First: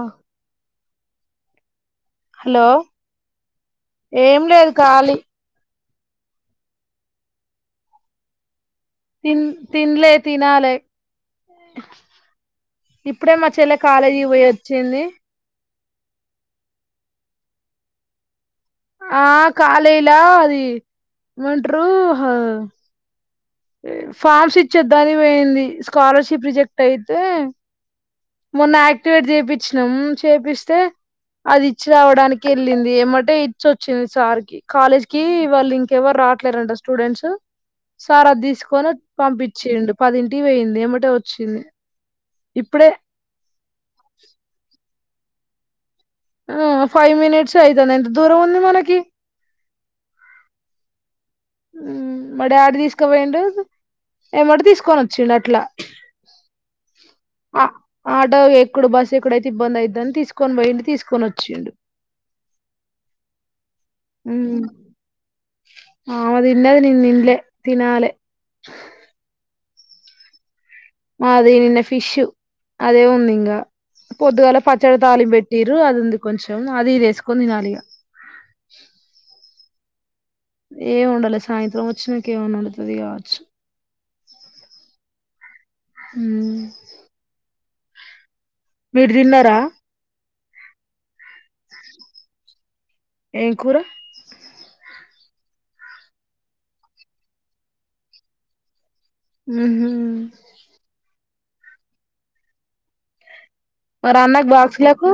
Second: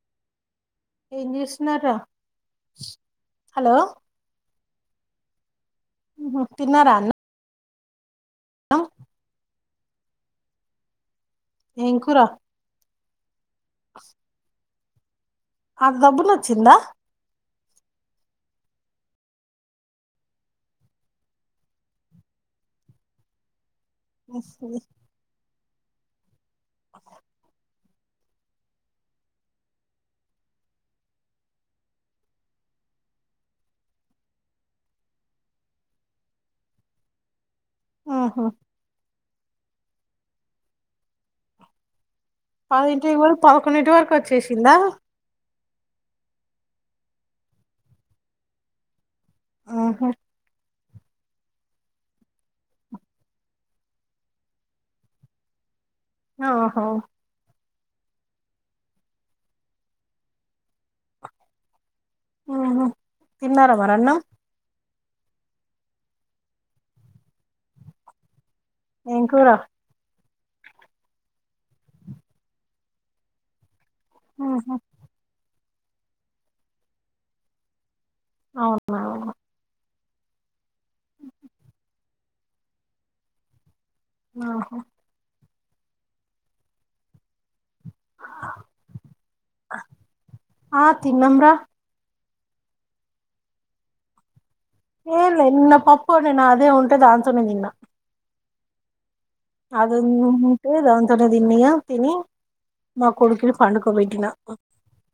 ఆ ఏం చేస్తున్నారా హలో హలో ఏం లేదు. ఖాళి ఉహు తిన్నార అన్న తిన్ తిన్లే తినాలే. ఏంకురా. ఇప్పుడే మ చెల్లె కాలేజీ పొయ్యె చెల్లీ ఆత్ దబ్బున ఒచ్చిందా. ఆ కాలీలా అదీ ఏమంటరూ హా ఫార్మ్స్ ఇచ్చేద్దానికి పోయింది. స్కాలర్షి షిప్ రిజెక్ట్ అయితే మొన్న యాక్టివేట్ చెప్పిచ్చినం. చేపిస్తే అది ఇచ్చి రావడానికి ఎళ్ళింది ఎంబటే ఇచ్చొచ్చింది సార్కి. కాలేజ్ కీ వాళ్ళు ఇంకెవర్ రావట్లేరంట స్టూడెంట్సు. సారొద్ ఆహా తీసుకొనిఒ పంపించిండు పదింటికి పోయింది వెంబటే వచ్చింది. ఇప్పుడే పదింటికి పొయి పదకొండింటి వరకు వచ్చేశిందా. ఆ ఫైవ్ మినిట్స్ అయితుంది ఎంత దూరం ఉంది మనకీ. ఆహో ఉమ్ మా డాడీ తీసకపోయిండూ, ఏంబటి తీసుకొని ఒచ్చిండు అట్లా. ఓహో ఆ ఆటో ఎక్కడు బస్సు ఎక్కడైతే ఇబ్బంది అయిద్దని తీసుకొని పోయిడి తీసుకొని వచ్చిండు తిన్నారామరి అన్నం ఆ ఆమె తిన్నది నిను తినలే తినాలి ఏంకూరా మాది నిన్న ఫిష్ అదే ఉంది ఇంగా పొద్దుగాల ఆహా పచ్చడి తాళిం పెట్టి ఇరు అది ఉంది కొంచెం అది ఇది వేసుకొని తినాలిగా అవునా అవును ఏం ఉండాలి సాయంత్రం వచ్చినాక ఏం ఉండాలి తది కావచ్చు ఆహో హ ఆ మీరు తిన్నారా ఆఠ తినమరా ఏ కూర ఏ లే ఇన్న పాప్పు ఉన్న నా అదే ఉంట దాసున్నందిన్న హుహు. అద ఉంతదా ఉ తిన్న తిని మా కొడుకు మరి అన్నకు బాక్సులకు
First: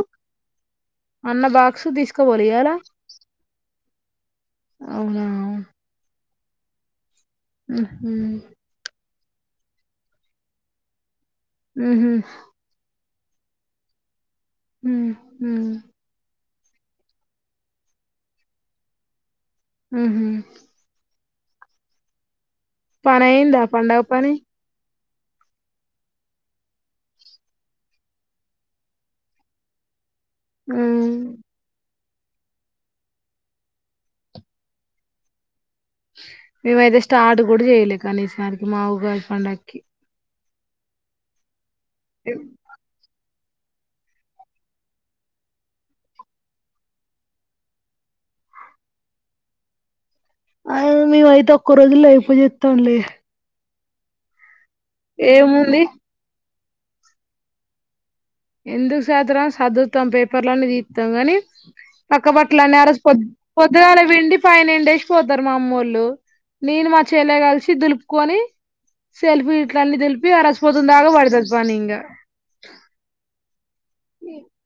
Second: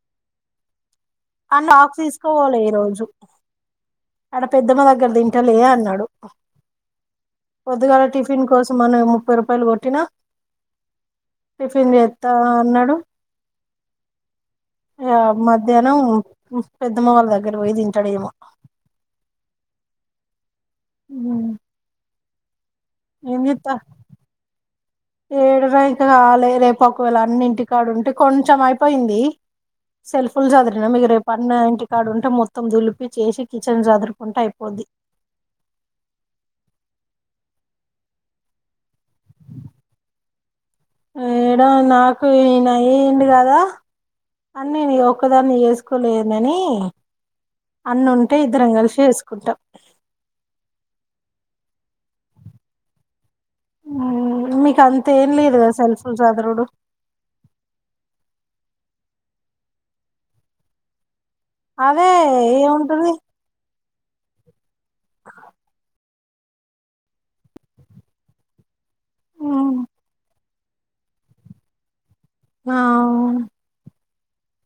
అన్న అ బాక్స్ తీసుకోపోలే తీసుకుపోలే ఇయ్యాల ఈ రోజు ఆడ పెద్దమ్మ దగ్గర అవునా. తింటలే అన్నాడు ఉహు పొద్దుగాల టిఫిన్ కోసం మనం ముప్పై రూపాయలు కొట్టినా టిఫిన్ ఉహు చేత అన్నాడు ఉమ్, అ ఉమ్, మధ్యాహ్నం పెద్దమ్మ వాళ్ళ దగ్గర పోయి తింటాడేమో హ పనీ అయ్యిందా పంండగ పని ఏడువ ఇకాలే రేపు ఒకవేళ అన్ని ఇంటికాడు ఉంటే కొంచెం అయిపోయింది సల్ఫుల్స్ అద న మ మీ ఉమ్. ఇరు పన్నంటి ఆడుంటే మొత్తం దులిపి చేసి కిచెన్ చదురుకుంటూ అయిపోద్ది మేమయితే స్టార్ట్ కూడా చేయ్యలే కనీసార్కి మా ఊగాస్పడ్కి ఆ నాకు నాయి ఏంటి కా అన్ని నేను ఒక్కదాన్ని చేసుకోలేనని అన్న ఉంటే ఇద్దరం కలిసి చేసుకుంటాం, అ మేము అయితే ఒక్క రోజుల్లో అయిపో చెస్తాంలే, హు మీ అంత ఏం లేదుగా ఏముంది సెల్ఫీ సదురుడు ఎందుకు సదరం సర్దువుతాం పేపర్లు అన్ని తీతాము గాని, అదే అక్క బట్టలన్నీ ఏ రోజు ఏముంటది పోదాం పో పొద్దుగాల పిండి పై ఎండేసి పోతారు మా అమ్మోళ్ళు నేను మా చెల్లె కలిసి దులుపుకొని సెల్ఫీ గిట్ల అన్ని దులిపి ఆరోజు పొద్దు దాగా పడుతుంది పని ఇంకా ఆ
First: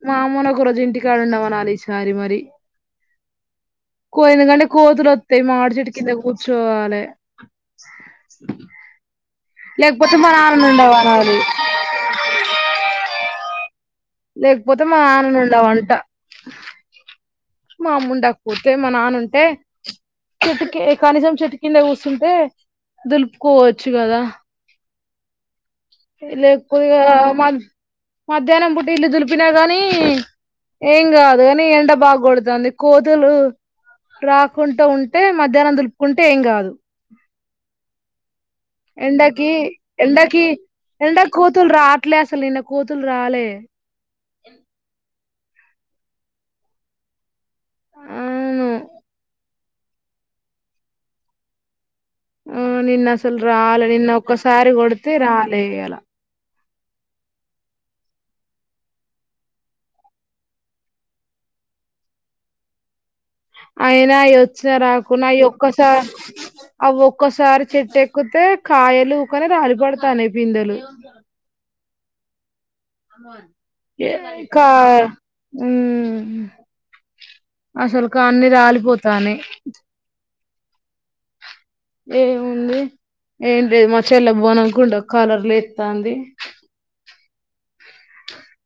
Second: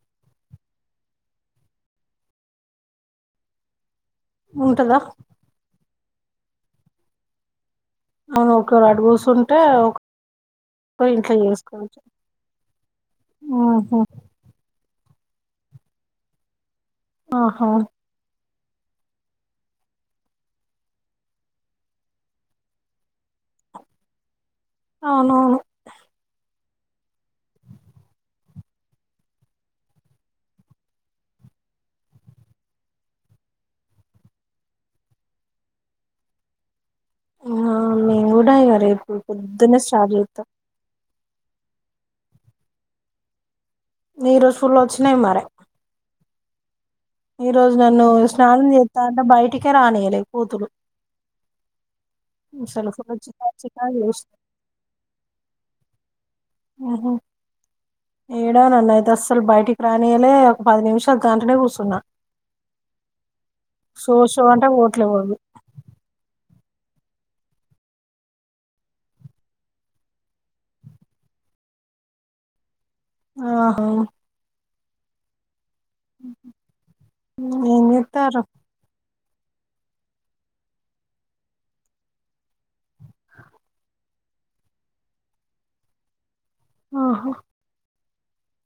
మా అమ్మను ఒక రోజు ఇంటికాడు ఉండమనాలి ఈసారి మరి కో ఎందుకంటే ఉంటదా కోతులు వత్తాయి మాడి చెట్టు కింద కూర్చో వాలే, అవును ఒకరు అడుగుసుంటే ఓ లేకపోతే మా నాన్నను [unintelligible] ఇంట్లో ఉండమనాలి చేసుకోవచ్చు హు లేకపోతే మా నాన్న ఉండమంట, ఆహా ఆహా మా ముూడాకు పోతే మా నాన్నంటే చెట్టుకి కనీసం చెట్టు కింద కూసుంటే దులుపుకోవచ్చు కదా అవునవును లేక పో మధ్యాహ్నం పుట్టి ఇల్లు దులిపినా గానీ ఏం కాదు. కాని ఎండ బాగ కొడుతుంది. కోతులు రాకుండా ఉంటే మధ్యాహ్నం దులుపుకుంటే ఏం కాదు, ఆ మేము కూడ రేపు పొద్దున్నే స్టార్ట్ చేతం ఎండ కు కోతులు రాట్లే అసలు నిన్న కూతులు రాలే, ఈరోజు ఫుల్ వచ్చినాయి మరే, ఈ రోజు నన్ను స్నానం అవును చేస్తా అంటే బయటికి అందుకే రానీయలేదు కోతులు ఆ నిన్న అసలు రాలే నిన్న ఒక్కసారి కొడితే రాలే ఇయాల, హు ఏడా నన్న అయితే అస్సలు బయటికి రానియలే ఒక పది నిమిషాలు దాంట్లోనే కూసున్న అయినా అవి వచ్చిన రాకున్నా అవి అయి ఒక్క సా ఒక్కసారి చెట్టు ఎక్కితే కాయలు ఊకనే రాలి పడుతున్నాయిపిందెలు, ఆహా ఏ కా ఉ ఏం అసలు చేస్తారు కాన్ని రాలిపోతు తనే ఎమ్ ఉంది ఏంటి లేదు మ చెల్ బోనకుండా కాలర్లు ఎత్తా అంది ఆహా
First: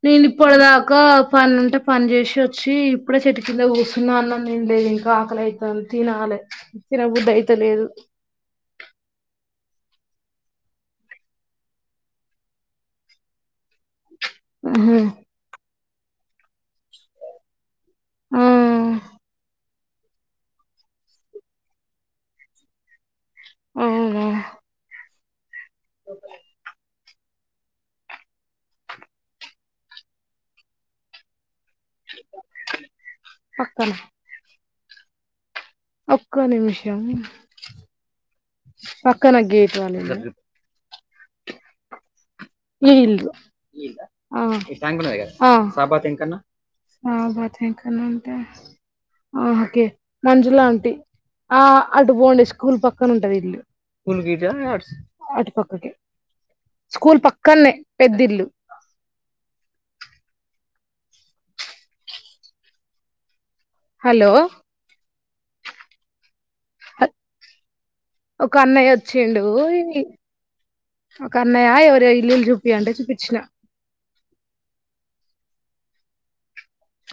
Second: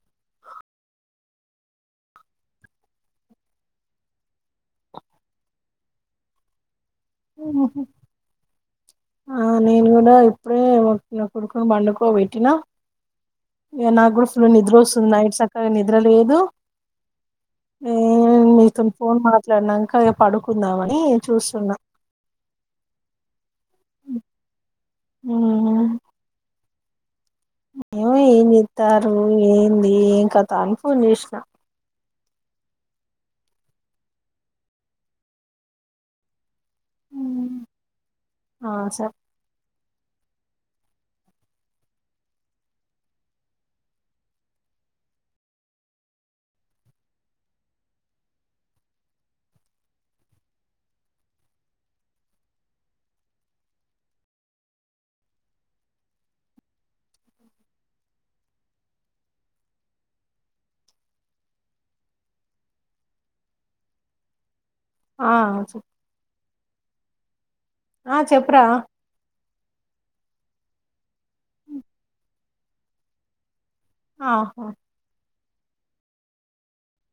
నేను ఇప్పటిదాకా పని ఉంటే పని చేసి వచ్చి ఇప్పుడే చెట్టుకింద కూచన్నా అన్నం తినలేదు ఇంకా ఆకలయితాంది తినాలై తిన బుద్ధి అయితలేదు ఆ నేను కూడా ఇప్పుడే కొడుకుని బండుకో పెట్టినా నాకు కూ నిద్ర వస్తుంది నైట్ చక్కగా నిద్ర నిద్ర లేదు ఆహా ఉమ్ మీతోని ఫోన్ మాట్లాడినాక చక్కగా పడుకుందామని చూస్తున్నా ఉ ఓ ఎమో ఏం చేస్తారు ఏంది ఏం కథ అని ఫోన్ చేసినా పక్కనే ఒక్క నిమిషం ఆ సరే పక్కనగె చాల ఈ ఇల్లు ఈ ఇళ్ల ట్యాంక్ ఉంది కదా ఆ ఆ సా భాతివెంకన సాభాతి వెంకన్న అంటే ఆ ఓకే మంజులాంటి ఆ అటు పోండి స్కూల్ పక్కన ఉంటది ఇల్లు స్కూల్ విధ అటు పక్కకి స్కూల్ పా కన్నె పెద్దిల్లు హలో ఆ చె అ ఒక చెప్పురా అన్నయ్య వచ్చిండు ఓయ్ ఒక అన్నయ్య ఎవరో ఇల్లులు చూపించమంటే చూపించిన ఆహా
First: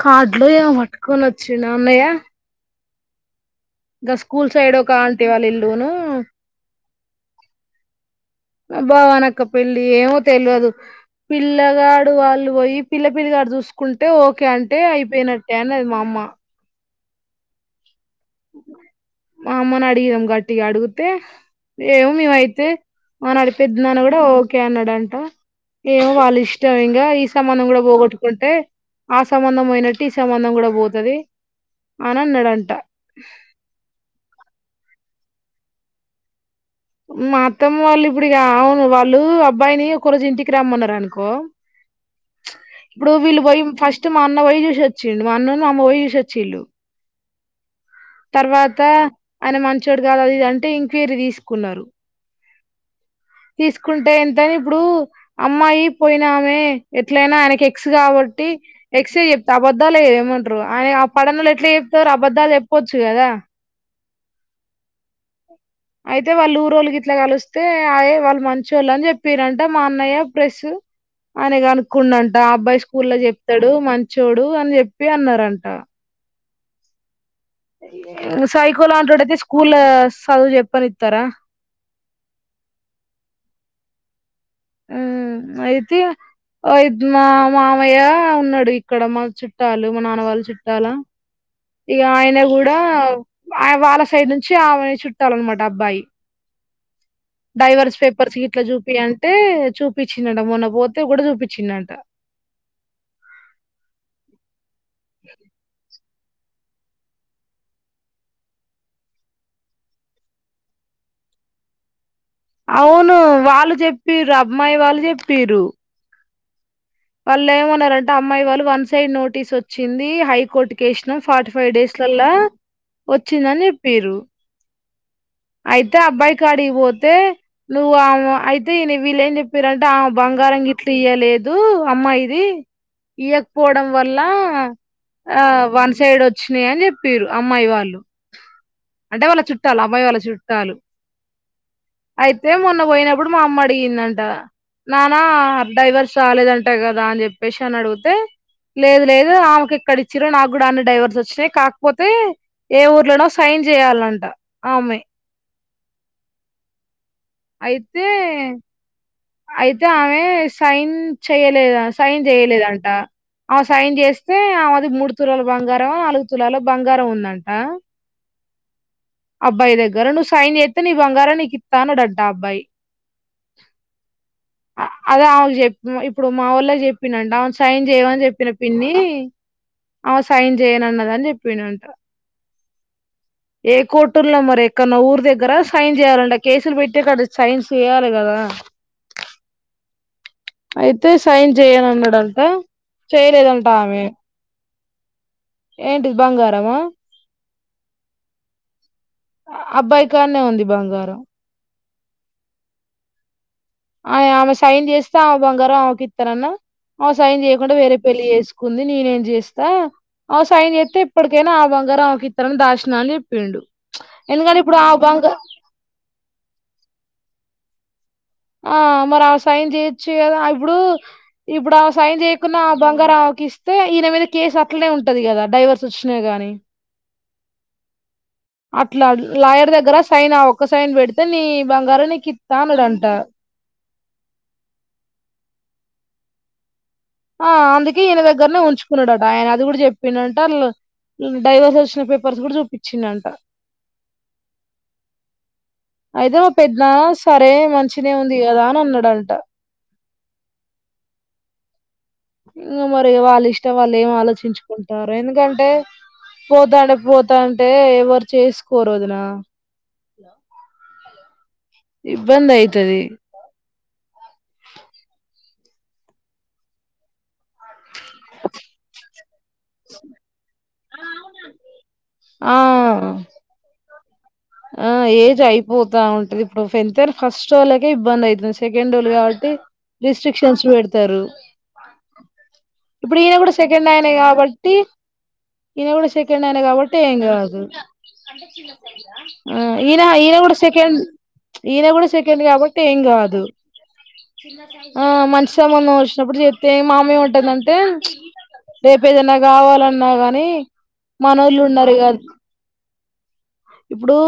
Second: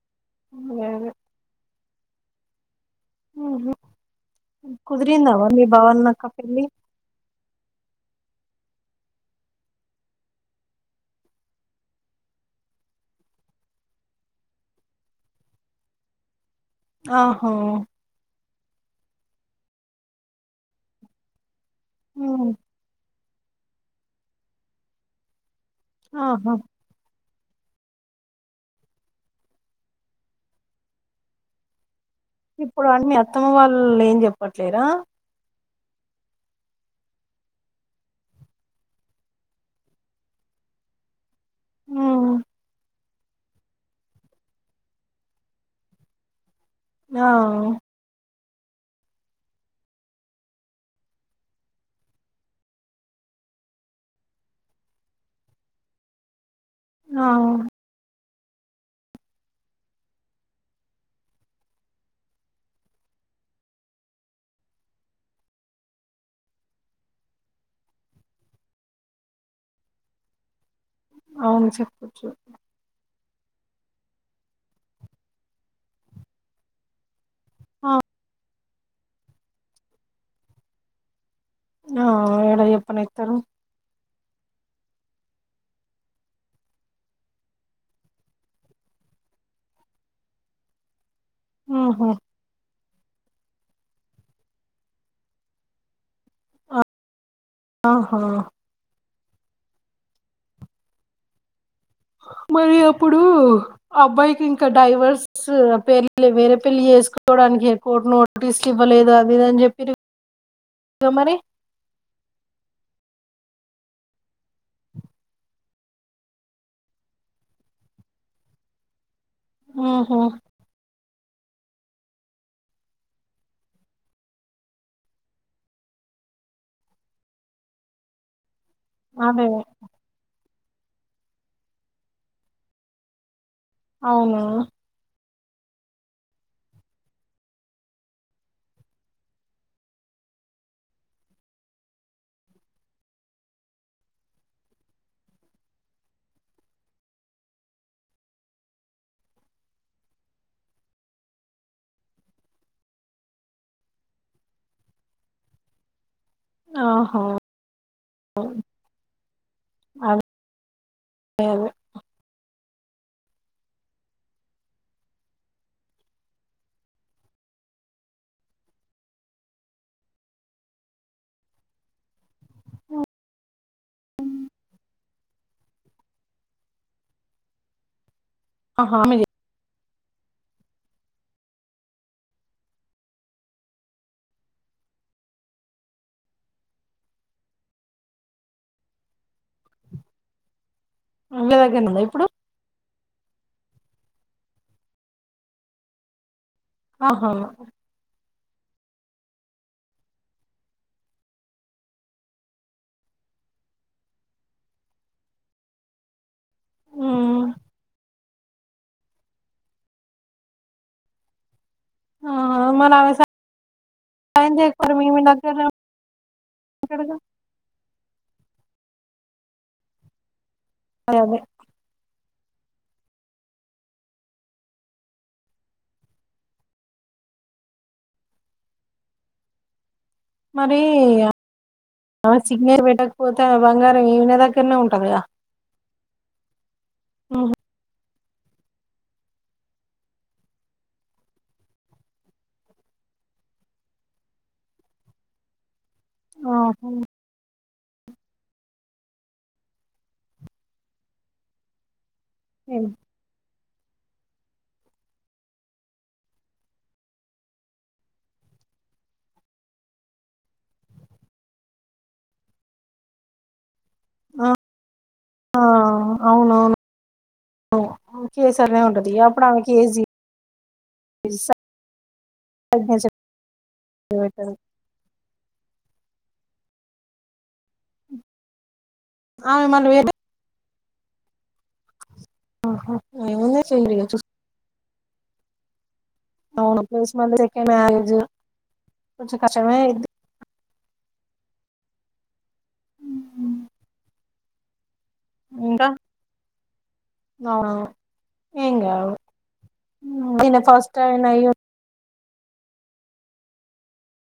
కాడ్లో ఏమో అదే అదే పట్టుకొని వచ్చిడు అన్నయ్య మ్హ్ ఇంకా స్కూల్ సైడ్ ఒక కా కుదిరిందా అంటివాళ్ళ మరి మీ ఇల్లును భవనక్క పెళ్లి భవాని అక్కపెళ్లి. ఏమో తెలియదు పిల్లగాడు వాళ్ళు పోయి పిల్ల పిల్లిగాడు చూసుకుంటే ఓకే అంటే అయిపోయినట్టే అనది మా అమ్మ ఆహో మామ్మని అడిగినం గట్టిగా అడిగితే ఏమో మ్ నివాయితే అవును అడిపిద్దన్నాన్న కూడా ఓకే అన్నాడుంటా ఏమో వాళ్ళు ఆహా ఇష్టం ఇంగా సంబంధం కూడా పోగొట్టుకుంటే ఆ సంబంధం పోయినట్టు ఈ సంబంధం కూడా పోతుంది అని అన్నాడంట ఇప్పుడు మీ అత్తమ్మ వాళ్ళు ఏం చెప్పట్లేరా మత్తమ్మ వాళ్ళు ఇప్పుడుక అవును వాళ్ళు అబ్బాయిని ఒక రోజు ఇంటికి రమ్మన్నారు అనుకో హు ఇప్పుడు వీళ్ళు పోయి ఫస్ట్ మా అన్న పోయి చూసిచ్చిండి మా అన్నను అమ్మ పోయి చూసొచ్చిళ్ళు ఆం తర్వాత ఆయన మంచిడు కాదు అది ఇది అంటే ఎంక్వైరీ తీసుకున్నారు తీసుకుంటే ఎంతని ఇప్పుడు అమ్మాయి పోయినామే ఆ ఎట్లయినా ఆయనకి ఎక్స్ కాబట్టి ఎక్స చెప్త అబద్దాలుద ఏమంటారు ఆయన ఆ పడనంలో ఎట్లా చెప్తారు అబధాలు చెప్పచ్చు కదా అయితే వాళ్ళు ఊరుోళ్ళకి ఇట్లా కలిస్తే ఆయ వాళ్ళు మంచిళ్ళు అని చెప్పారంట మా అన్నయ్య ప్రెస్ ఆయన అవును చెప్పచ్చు కనుకున్నంట అబ్బాయి స్కూల్ లో చెప్ప ఇతడు మంచోడు అని చెప్పి అన్నారంట ఆ [unintelligible] సైకోల్లాంటోడు అయితే స్కూల్ చదువు చెప్పనిస్తారా ఆ ఏడా చెప్పనవుతారు ఉ అయితేయి మా మామయ్య ఉన్నాడు ఇక్కడ మా చుట్టాలు మా నాన్నవాళ్ళ చుట్టాలా ఇ ఉహు ఆయన హుడ కూడా వాళ్ళ సైడ్ నుంచి ఆమెని చుట్టాలన్నమాట అబ్బాయి డైవర్స్ ఆహా పేపర్స్లా గిట్ల చూపి అంటే అంటే చూపించినట మొన్న పోతే కూడా చూపించినంట మరి అప్పుడు అబ్బాయికి ఇంకా డైవర్స్ పేర్లు వేరే పెళ్లి చేసుకోవడానికి కోర్టు నోటీసులు ఇవ్వలేదు అది ఇదని చెప్పి మరి అవును వాళ్ళు చెప్పరు అమ్మాయి వాళ్ళు చెప్పరు వాళ్ళు ఏమన్నారంటే అమ్మాయి వాళ్ళు వన్ సైడ్ నోట్ నోటీస్ వచ్చింది ఉహు హైకోర్టు కేసు ఫార్టీ ఫైవ్ డేస్లలా వచ్చిందని చెప్పిర్రు అయితే అబ్బాయికి కడిగిపోతే నువ్వు అయి అ వీళ్ళ ఏం అదే చెప్పారంట ఆ బంగారంంగ అట్టిఇయ్యలేదు అమ్మా ఇది ఈయకు పోవడం వల్ల అవును ఆ వన్ సైడ్ వచ్చినా అని చెప్పారు అమ్మాయి వాళ్ళు అంటే వాళ్ళ చుట్టాలు అమ్మాయి వాళ్ళ చుట్టాలు అయితే మొన్న పోయినప్పుడు మా అమ్మ అడిగిందంట నానా డ్రైవర్స్ రాలేదంటా కదా అని చెప్పేసి అని అడిగితే లేదు లేదు ఆమెకు ఇక్కడ ఇచ్చిార నాకు కూడా అన్ని డైవర్స్ వచ్చినాయి కాకపోతే ఏ ఊర్లోనో సైన్ చేయాలంట ఆ అమ్మయి ఆ అయితే అయితే ఆమె అదే సైన్ అదే చెయలేదా సైన్ చెయ సైన్ చేస్తే ఆది మూడు తులాల బంగారం నాలుగు తులాల బంగారం ఉందంట అబ్బాయి దగ్గర నువ్వు సైన్ చేస్తే నీ బంగారం నీకు ఇస్తా ఆ అబ్బాయి ఉ అదే అకు చెప్ప ఇప్పుడు మా వాళ్ళ చెప్పినంట అవును సైన్ చేయ అని చెప్పి చిన్న పిన్ని ఆహా ఆమె చె అ సైన్ చేయనున్నద అని చెప్పిను అంట ఏ కోర్టుల్లో మరి ఎక్కడన్నా ఊరు దగ్గర సైన్ చేయాలంట కేసులు పెట్టే కాడ సైన్ చేయాలి కదా అయితే సైన్ వీళ్ళ చెయను దగ్గరనే ఉందా ఇప్పుడు అన్నాడంట చేయలేదంటా ఆమె ఏంటిది బంగారమా ఆహా అబ్బాయి కానే ఉంది బంగారం ఆ ఆమె సైన్ చేస్తే ఆమె బంగారం మా అమ్మకి ఇస్తారంట ఉమ్ సైన్ చేయకుంటే ఆమె వేరే పెళ్లి చేసుకుంది నేనేం చేస్తా ఆన్ సాయం చేస్తే ఇప్పటికైనా ఆ బంగారం ఆమె ఇక్కడ ఆ ఇద్దరం మరి ఆమె దాశనాన్ని చెప్పిండు సాయం ఎందుకంటే ఇప్పుడు చేయకపోతే ఆమె మీ మీ బంగారం దగ్గరనే ఉంటడుగా ఆ మరి సైయిన్ చెయ్యచ్చుకదా ఇప్పుడు అదే అదే ఇప్పుడు ఆ సైన్ చేయకుంటే కున బంగారాకి ఇస్తే ఈయన మీద కేసు అట్లనే ఉంటది కదా డైవర్స్ వచ్చినా గాని అట్లా యర్ దగ్గర సైన్ ఆ ఒక్క మరి సైన్ పెడితే నీ బంగారు నీకు ఇస్తా అన్నాడంట అ వినీదగ్గరనే ఉంటది కదా ఆ అందు ఈయన దగ్గరనే ఉంచుకున్నాడు ఆయన అది కూడా చెప్పిందంట ఆయన డైవర్స్ వచ్చిన పేపర్స్ కూడా చూపించిందంట అయితే మా ఆ పెద్ద సరే మంచిగన ఉంది కదా అని అన్నాడు డంట ఇంగ మరగ వాళ్ళ ఇష్ట ఇంట్లో ఏం ఆలోచించుకుంటారు ఎందుకంటే పోతాండే పోతాంటే ఎవరు చేసుకోరు వదినా ఇబ్బంది అయితది ఆ అవునవును కేసరనే ఉండదియా ఇప్పుడు ఆమె కేజీ ఇస ఆ పెట్టదు ఆ ఏజ్ అయిపోతా ఉంటది ఎంత ఫస్ట్ వాళ్లకే ఇబ్బంది అయితుంది సె సెకండ్ డోలు కాబట్టి ఆమె మళ్ళీ వేరే రిస్ట్రిక్షన్స్ పెడత ఇస్తారు ఇప్పుడు ఈయన కూడా ఏముంది సెకండ్ చెయ్యరు ఇగ ఆయనే చూస్ కాబట్టి ఇది ఎ కం అన అవును కాబట్ ప్లస్ ఏం మళ్ళీ కాదు సెకండ్ మ్యారేజ్ కొంచెం కష్టమే అయిద్ది కూడా సెకండ్ ఈయన కూడా సెకండ్ కాబట్టి ఏం కాదు ఆ ఇంకా మంచిమం వచినప్పుడు చేస్తతే మామే ఉంటుందండి టే అవునవును ఏం రేపు కాదు ఏదన్న కావాలన్నా గనీ ఈయన ఫస్ట్ ఆయన అయి మనోళ్లు ఉన్నారు కాద ఇప్పుడూ